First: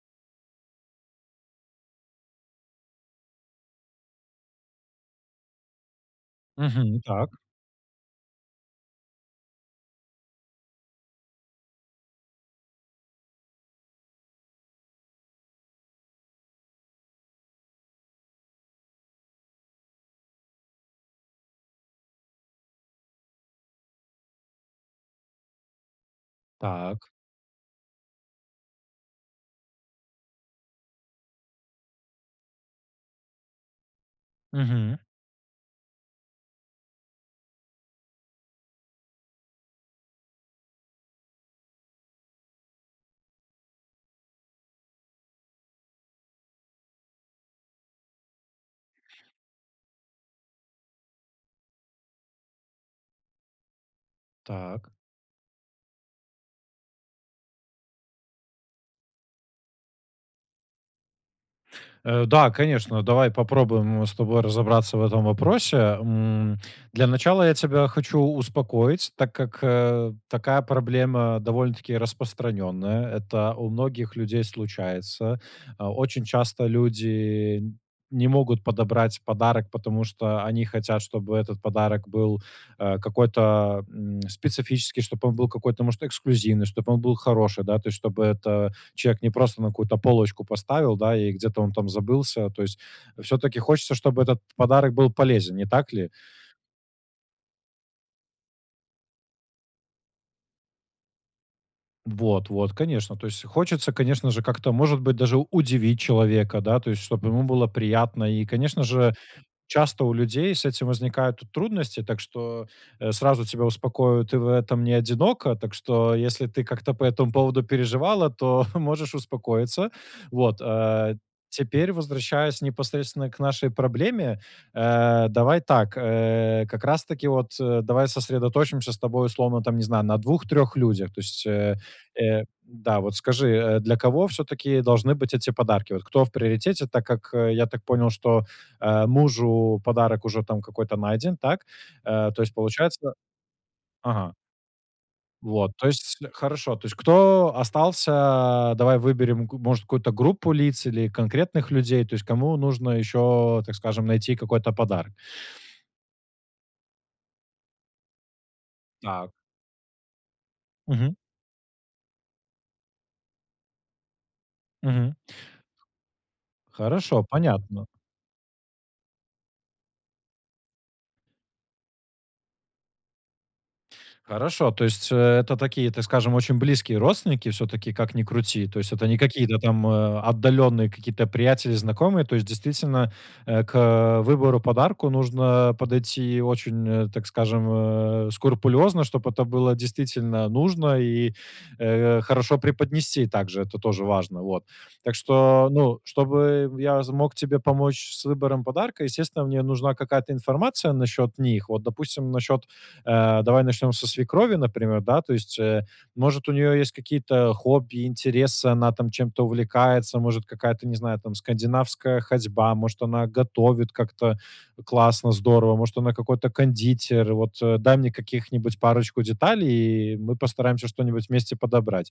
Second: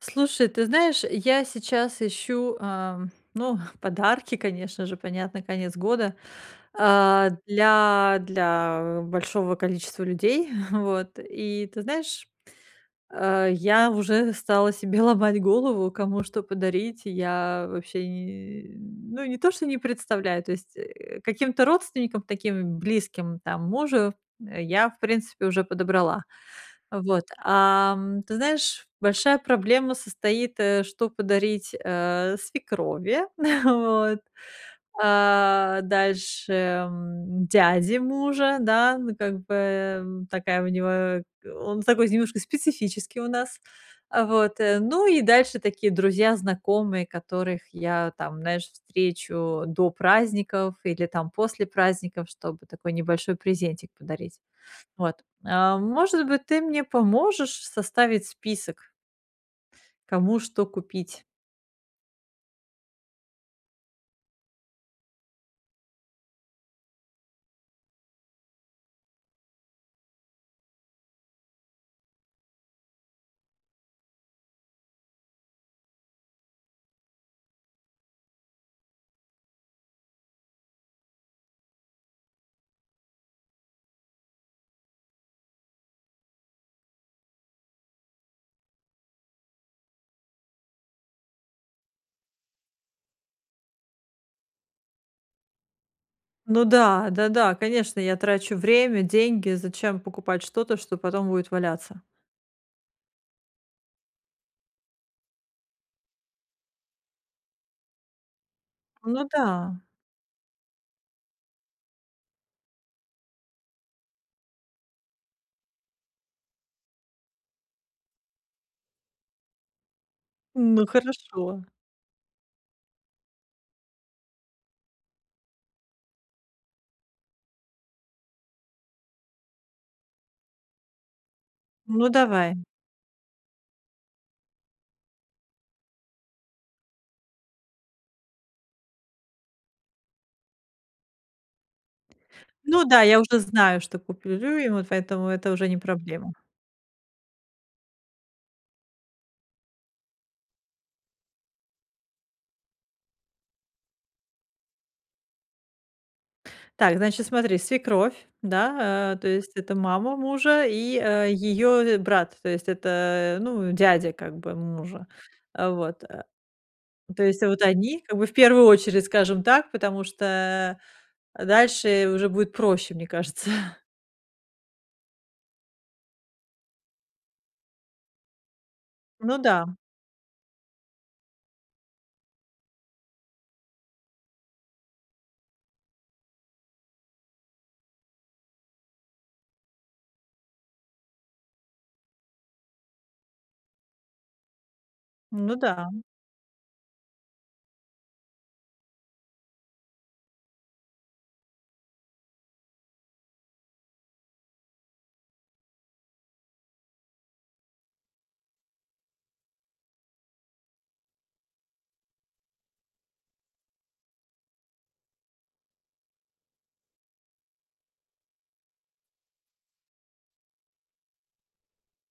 Слушай, ты знаешь, я сейчас ищу, ам, ну, подарки, конечно же, понятно, конец года, Мгм, так. а, для для большого количества людей, вот. И ты знаешь, а, я уже стала себе ломать голову, кому что подарить, я вообще ни, э, ну не то, что не представляю То есть, э, каким-то родственникам, таким близким, там мужу, а я в принципе уже подобрала, а Так. вот. А, м, ты знаешь, большая проблема состоит, э, что подарить, э, свекрови, вот. Мгм. А дальше, м, дяде мужа, да, ну как бы, м, такая у него он такой немножко специфический у нас, а, вот. Ну и дальше такие друзья, знакомые, которых я там, знаешь, встречу до праздников или там после праздников, чтобы такой небольшой презентик подарить. Так. Вот а, может быть, ты мне поможешь составить список кому что купить. Э, да, конечно, давай попробуем с тобой разобраться в этом вопросе, м. Для начала я тебя хочу успокоить, так как, э, такая проблема довольно-таки распространенная. Это у многих людей случается. А, очень часто люди не могут подобрать подарок, потому что они хотят, чтобы этот подарок был, а, какой-то, м, специфический, чтобы он был какой-то может эксклюзивный, чтобы он был хороший, да. То есть, чтобы это, человек не просто на какую-то полочку поставил, да, и где-то он там забылся. То есть всё-таки хочется, чтобы этот подарок был полезен. Не так ли? Ну да, да-да, конечно, я трачу время, деньги, зачем покупать что-то, что потом будет валяться? Вот вот, конечно, то есть хочется, конечно же, как-то может быть даже удивить человека да, то есть чтобы ему было приятно. И, конечно же, Ну, да. часто у людей с этим возникают трудности, так что, э, сразу тебя успокою: ты в этом не одинока. Так что, если ты как-то по этому поводу переживала, то можешь успокоиться. Вот, Ну, э. хорошо. Теперь возвращаясь непосредственно к нашей проблеме. Э, давай так, э, как раз-таки вот, э, давай сосредоточимся с тобой условно там, не знаю, на 2-3 людях. То есть, э Ну, э давай. Да, вот скажи, для кого всё-таки должны быть эти подарки, вот кто в приоритете? Так как я так понял, что, а, мужу подарок уже там какой-то найден, так. Э, то есть Ну да, получается я уже знаю, что Ага. куплю ему, поэтому это уже Вот, не то есть проблема. хорошо, то есть кто остался Давай выберем г может какую-то группу лиц или конкретных людей, то есть кому нужно еще, так скажем, найти какой-то подарок. Так, значит, смотри, свекровь, да, а, то Так. есть, это мама мужа, и, Мгм. э, ее, э, брат, то есть это, ну, дядя как бы мужа. Мгм. А, вот, а, Хорошо. то есть вот Понятно. они как бы в первую очередь, скажем так, потому что дальше уже будет проще, мне кажется. Хорошо, то есть, э, это такие, это, скажем, очень близкие родственники все-таки, как ни крути, то есть это не Ну какие-то да. там, а, отдаленные какие-то приятели, знакомые, то есть действительно, э, к выбору подарка нужно подойти очень, э, так скажем, э, скрупулезно, чтобы это было действительно нужно и, э, хорошо преподнести также, это тоже важно, вот. Так Ну что, да. ну, чтобы я з мог тебе помочь с выбором подарка, естественно, мне нужна какая-то информация насчет них. Вот, допустим, насчет, э, давай начнем со свекрови, например, да. То есть, э, может у нее есть какие-то хобби, интересы, она там чем-то увлекается, может какая-то, не знаю, там скандинавская ходьба, может она готовит как-то классно, здорово, может она какой-то кондитер. Вот дай мне каких-нибудь парочку деталей, и мы постараемся что-нибудь вместе подобрать.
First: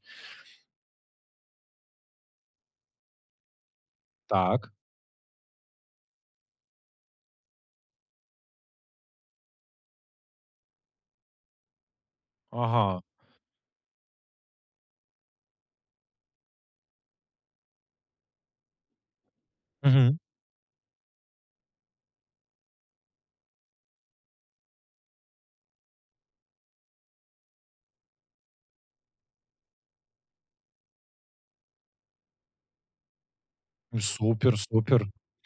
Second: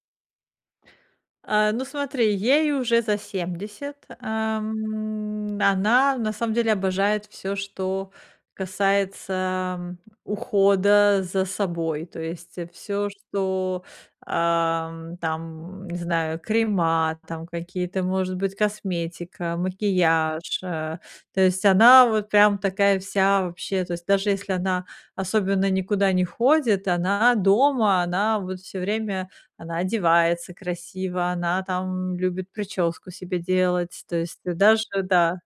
А, ну смотри, ей уже за 70, Так. ам, она на самом деле обожает всё, что касается, м, ухода за собой, то есть, э, Ага. всё, что, ам, там, не знаю, крема там какие-то, может быть, косметика, Мгм. макияж, а. То есть она вот прям такая вся вообще. То есть даже если она особенно никуда не ходит, она дома, она вот всё время, она одевается красиво, она там любит причёску себе делать, то есть Супер даже, супер. да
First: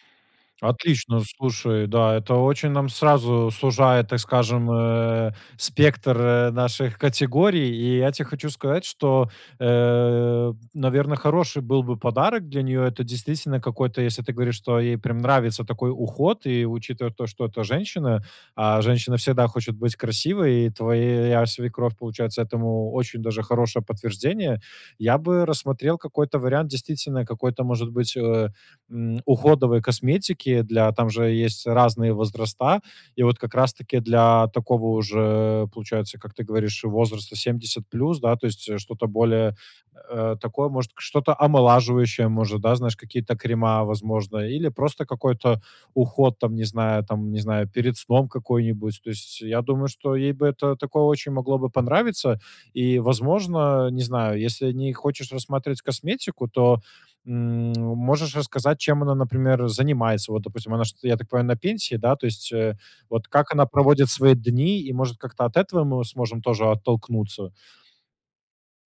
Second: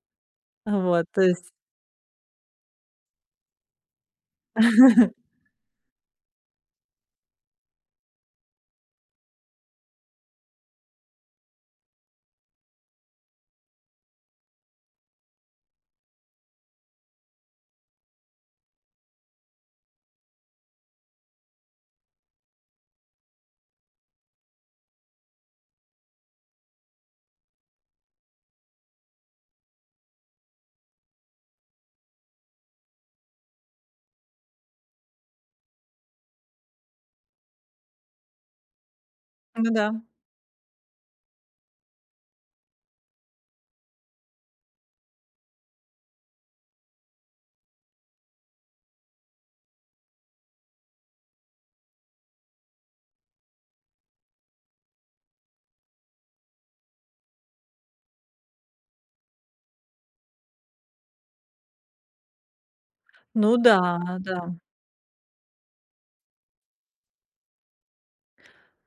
а, вот Отлично, то есть слушай, да. Это очень нам сразу сужает, так скажем, э, спектр, э, наших категорий. И я те хочу сказать, что, э, наверно, хороший был бы подарок для нее. Это действительно какой-то, если ты говоришь, что ей прям нравится такой уход и, учитывая то, что это женщина, а женщина всегда хочет быть красивой, и твоя свекровь получается этому очень даже хорошее подтверждение, я бы рассмотрел какой-то вариант действительно какой-то, может быть, э, м, уходовой косметики для там же есть разные возраста. И вот как раз таки для такого уже получается, как ты говоришь, возраста 70 плюс. Да, то есть что-то более, М, г да. э, такое, может, к что-то омолаживающее может, да, знаешь, какие-то крема, возможно, или просто какой-то уход там не знаю там не знаю перед сном какой-нибудь. То есть я думаю, что ей бы это такое очень могло бы понравиться. И, возможно, не знаю, если не хочешь рассматривать косметику, то, м, можешь рассказать чем она, например, занимается. Вот, допустим, она шт я так понимаю, на пенсии, да. То есть, э, вот как Ну она да, проводит свои да. дни, и, может, как-то от этого мы сможем тоже оттолкнуться?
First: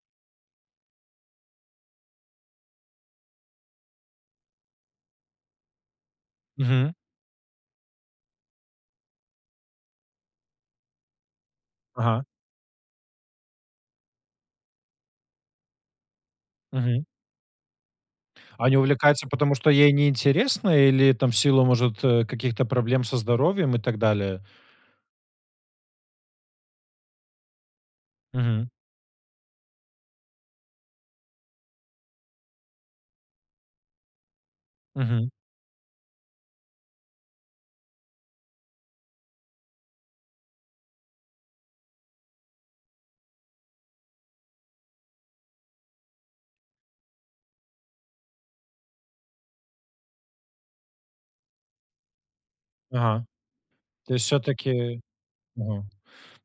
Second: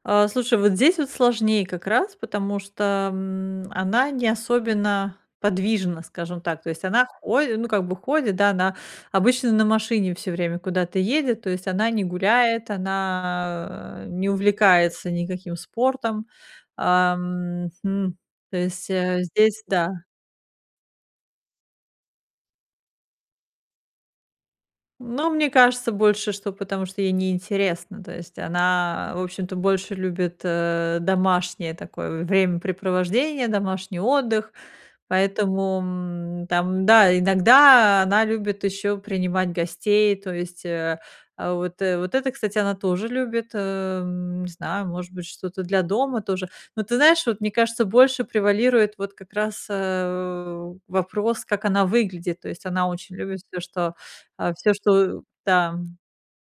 А, слушай, вот здесь вот сложнее как раз, потому что, м, она не особенно подвижна, скажем так, то есть Мгм. она ходи ну как бы ходит, да, она обычно на машине всё время куда-то едет, то есть она не Ага. гуляет, она не увлекается никаким спортом. Мгм. Ам, хм, то А не есть, э, увлекается, потому здесь что ей да. не интересно или там в силу, может, э, каких-то проблем со здоровьем и так далее? Но, мне кажется, больше что потому что ей не интересно. То есть Мгм. она, в общем-то, больше любит, э, домашнее такое времяпрепровождение, домашний отдых, Мгм. поэтому, м, там, да, иногда она любит еще принимать гостей, то есть, э э, вот вот это, кстати, она тоже любит, эм, не знаю, может быть, что-то для дома тоже. Ну, ты знаешь, вот мне кажется, больше превалирует вот как раз, э, у, вопрос, как она выглядит, то есть она очень Ага, любит всё, что, то есть а, всё, все-таки, что да. мгм,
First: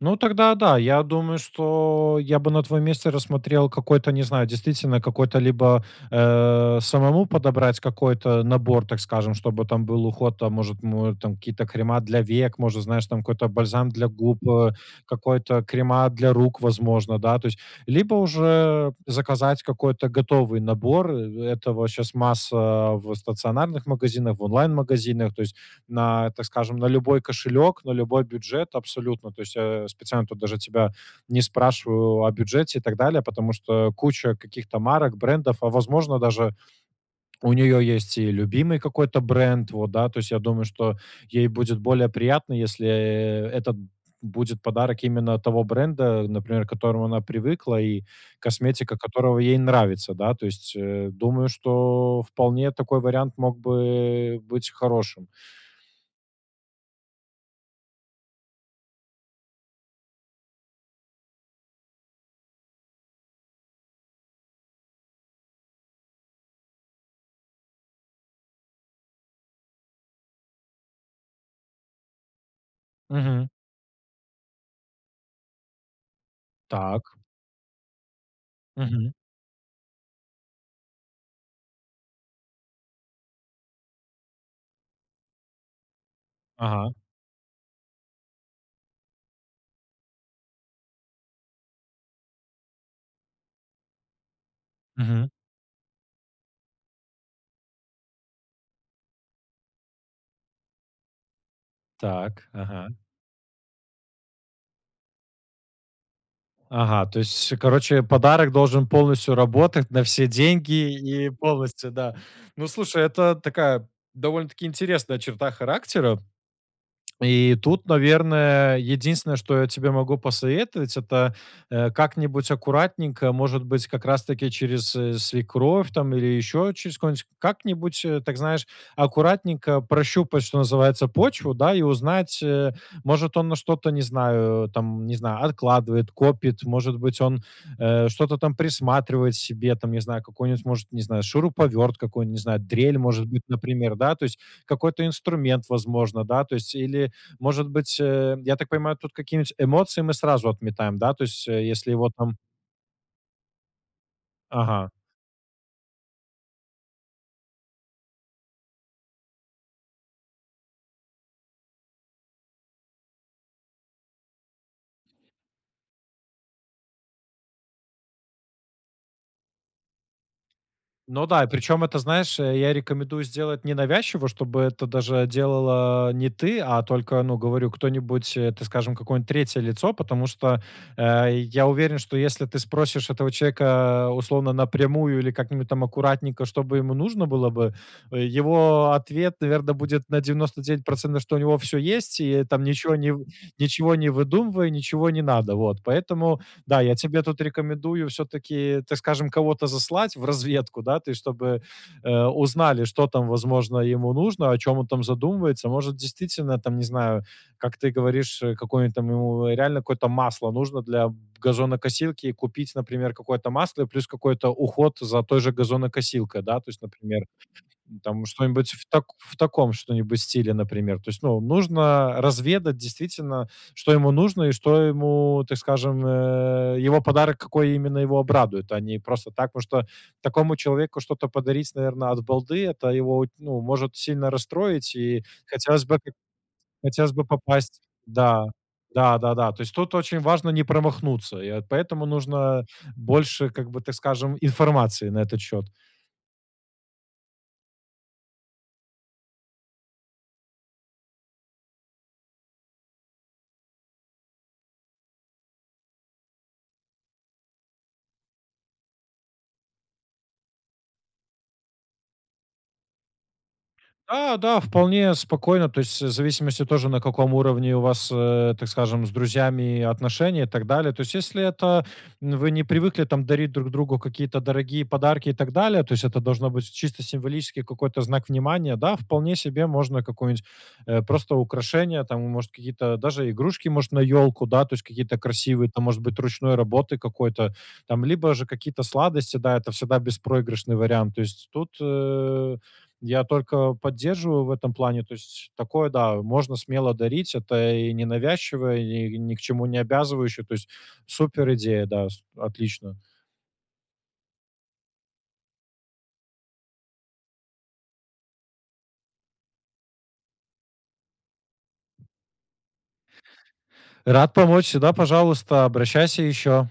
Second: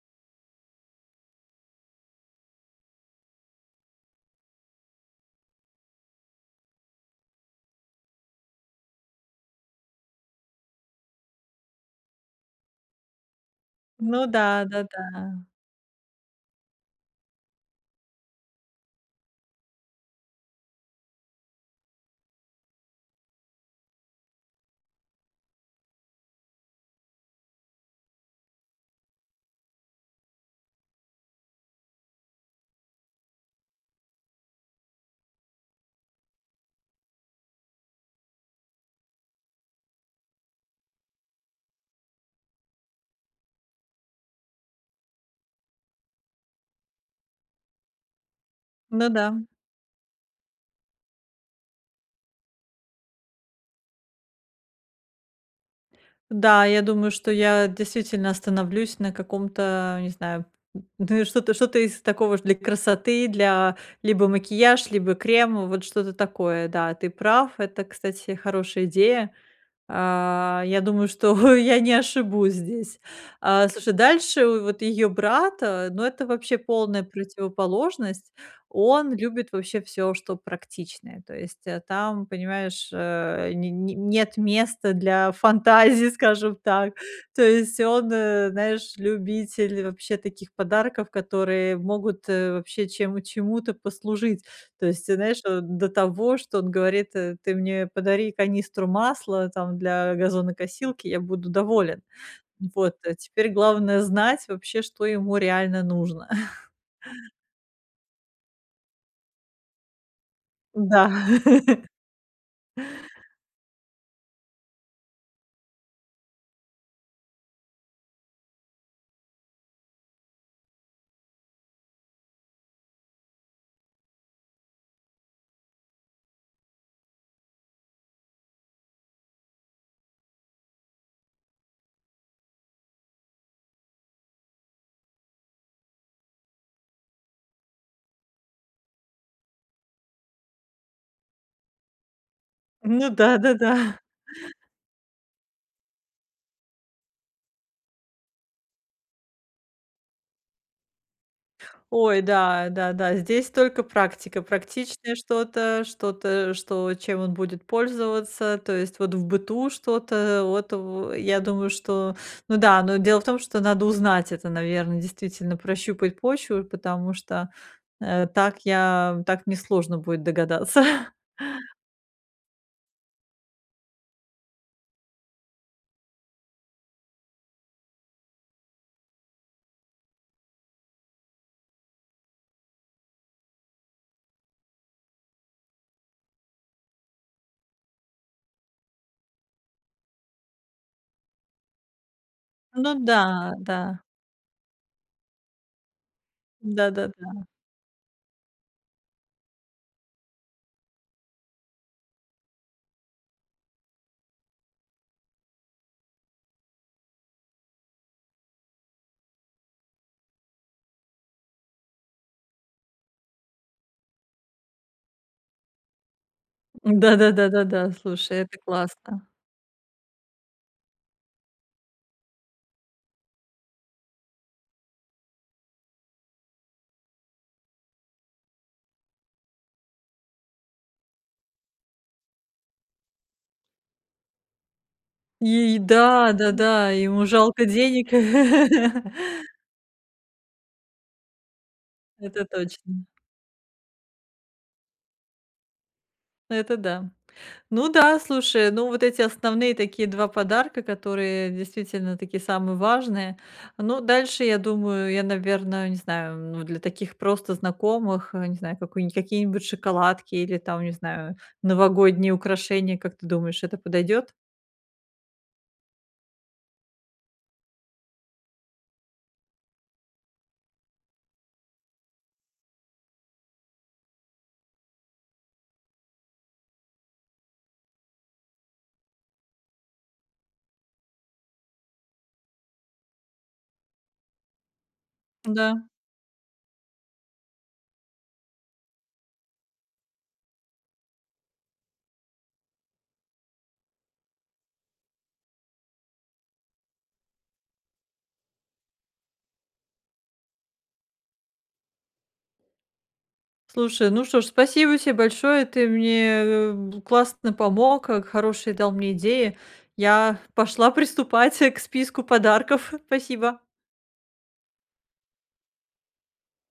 ну, тогда, да, я думаю, что я бы на твоем месте рассмотрел какой-то, не знаю, действительно какой-то либо, э, самому подобрать какой-то набор, так скажем, чтобы там был уход. Там, может, му э, там какие-то крема для век, может, знаешь, там какой-то бальзам для Ну губ, да, э, да-да. какой-то крема для рук, возможно, да, то есть, либо уже заказать какой-то готовый набор. Этого щас масса в стационарных магазинах, в онлайн-магазинах, то есть на, так скажем, на любой кошелек, на любой бюджет абсолютно. То есть я специально тут даже тебя не спрашиваю о бюджете и так далее, потому что куча каких-то марок, брендов, а, возможно даже, у нее есть и любимый какой-то бренд, вот да. То есть я думаю, что ей будет более приятно, если, э, это будет подарок именно того бренда, например, к которому она привыкла и косметика Ну которого да. ей нравится, да. То есть, э, думаю, что вполне такой вариант мог бы быть хорошим. Да, я думаю, что я действительно остановлюсь на каком-то, э, не знаю, м, ну, и что-то что-то из такого для красоты, для либо макияж, либо крем, вот что-то такое. Да, ты прав, это, кстати, хорошая идея. А, я думаю, что я не ошибусь здесь. Мгм. А слушай, дальше в вот её брат, а, ну, это вообще полная Так. противоположность, Мгм. он любит вообще всё, что практичное. То есть, а там, понимаешь, а, не не нет места для фантазии, скажем Ага. так. То есть он, э, знаешь, любитель вообще таких подарков, которые могут, э, вообще чем чему-то послужить. То есть, те Мгм. знаешь, до того, что он говорит, э: "Ты мне подари канистру масла там для газонокосилки, я буду доволен". Так, ага. Вот, теперь главное- знать вообще, что ему реально нужно. Ага, то есть, короче, подарок должен полностью работать на все деньги Да. и полностью, да. Ну, слушай, это такая довольно-таки интересная черта характера и тут, наверное, единственное, что я тебе могу посоветовать, это, э, как-нибудь аккуратненько, может быть, как раз таки через, э, свекровь там или еще через кого-нибудь, как-нибудь, э, так, знаешь, аккуратненько прощупать, что называется, почву, да, и узнать э, может он на что-то, не знаю, там не знаю, откладывает, копит, может быть, он, э, что-то там присматривает себе, там не знаю, какой-нибудь, может, не знаю, шуруповерт, какую, не знаю, дрель, Ну может быть, да-да-да. например, да. То есть какой-то инструмент, возможно, да, то есть или, может быть, эм, я так понимаю, тут какие-нибудь эмоции мы сразу отметаем, да, то есть если его Ой, там да, да, да, здесь только практика, Ага. практичное что-то что-то, что чем он будет пользоваться, то есть вот в быту что-то вот в я думаю, что ну да, но дело в том, что надо узнать это, наверно, действительно, прощупать почву, потому что, э, так я так мне сложно будет догадаться. Ну да, и причем это, знаешь, я рекомендую сделать ненавязчиво, чтобы это даже делала не ты, а только, ну, говорю, кто-нибудь, э, так скажем, какое-нибудь 3 лицо, потому что, э, я уверен, что если ты спросишь этого человека, условно, напрямую или как-нибудь там аккуратненько, чтобы ему нужно было бы, его ответ, наверно, будет на 99 %, что у него всё есть, и там Ну ничего не да, ничего да. не выдумывай, ничего не надо, вот. Поэтому да, я тебе Да-да-да. тут рекомендую все-таки, так скажем, кого-то заслать в разведку. Да, ты, чтобы, э, узнали, что там, возможно, ему нужно, о чем он там задумывается. Может, действительно, там, не знаю, как ты говоришь, э, какое-нибудь там ему реально какое-то масло нужно для газонокосилки, и купить, например, какое-то масло и плюс какой-то уход за той же газонокосилкой да, то есть, например, Да-да-да, да-да, там слушай, это что-нибудь в тако классно. в таком что-нибудь стиле, например. То есть, ну, нужно разведать действительно, что ему нужно и что ему, так скажем, э, его подарок, какой именно его обрадует, а не просто так, потому что такому человеку что-то подарить, наверно, от балды, это его оть ну, может сильно расстроить. И И хотелось бы как да, да, да. хотелось бы Ему жалко попасть. денег. Да. Да-да-да. То есть тут очень важно не промахнуться, и вот поэтому Это нужно точно. больше как бы, так скажем, информации на этот счет. Это да, ну да, слушай, ну, вот эти основные такие 2 подарка, которые действительно такие самые важные. Ну, дальше я думаю, я, наверное, не знаю, м, для таких просто знакомых, э, не знаю, какую-ни какие-нибудь шоколадки или там, не знаю, новогодние украшения, как ты думаешь, это подойдет? Да, да, вполне спокойно. То есть в зависимости тоже на каком уровне у вас, э, так скажем, с друзьями отношения и так далее. То есть если это м, вы не привыкли там дарить друг другу какие-то дорогие подарки и так далее, то есть это должно быть чисто символический какой-то знак внимания. Да, вполне себе можно какую-нибудь, э, просто украшение, там и, может, какие-то даже игрушки, может, на елку, да, то есть какие-то красивые М-да. там, может быть, ручной работы какой-то там, либо же какие-то сладости. Да, это всегда беспроигрышный вариант. То есть тут, э, я только поддерживаю в этом плане, то есть такое, да, можно смело дарить. Это и ненавязчивая и ни к чему не обязывающая, то есть суперидея. Да, с отлично. Слушай, ну что ж, спасибо тебе большое, ты мне бу классно помог, э, к хорошие дал мне идеи. Я пошла приступать к списку подарков. Спасибо. Рад помочь, всегда пожалуйста, обращайся еще.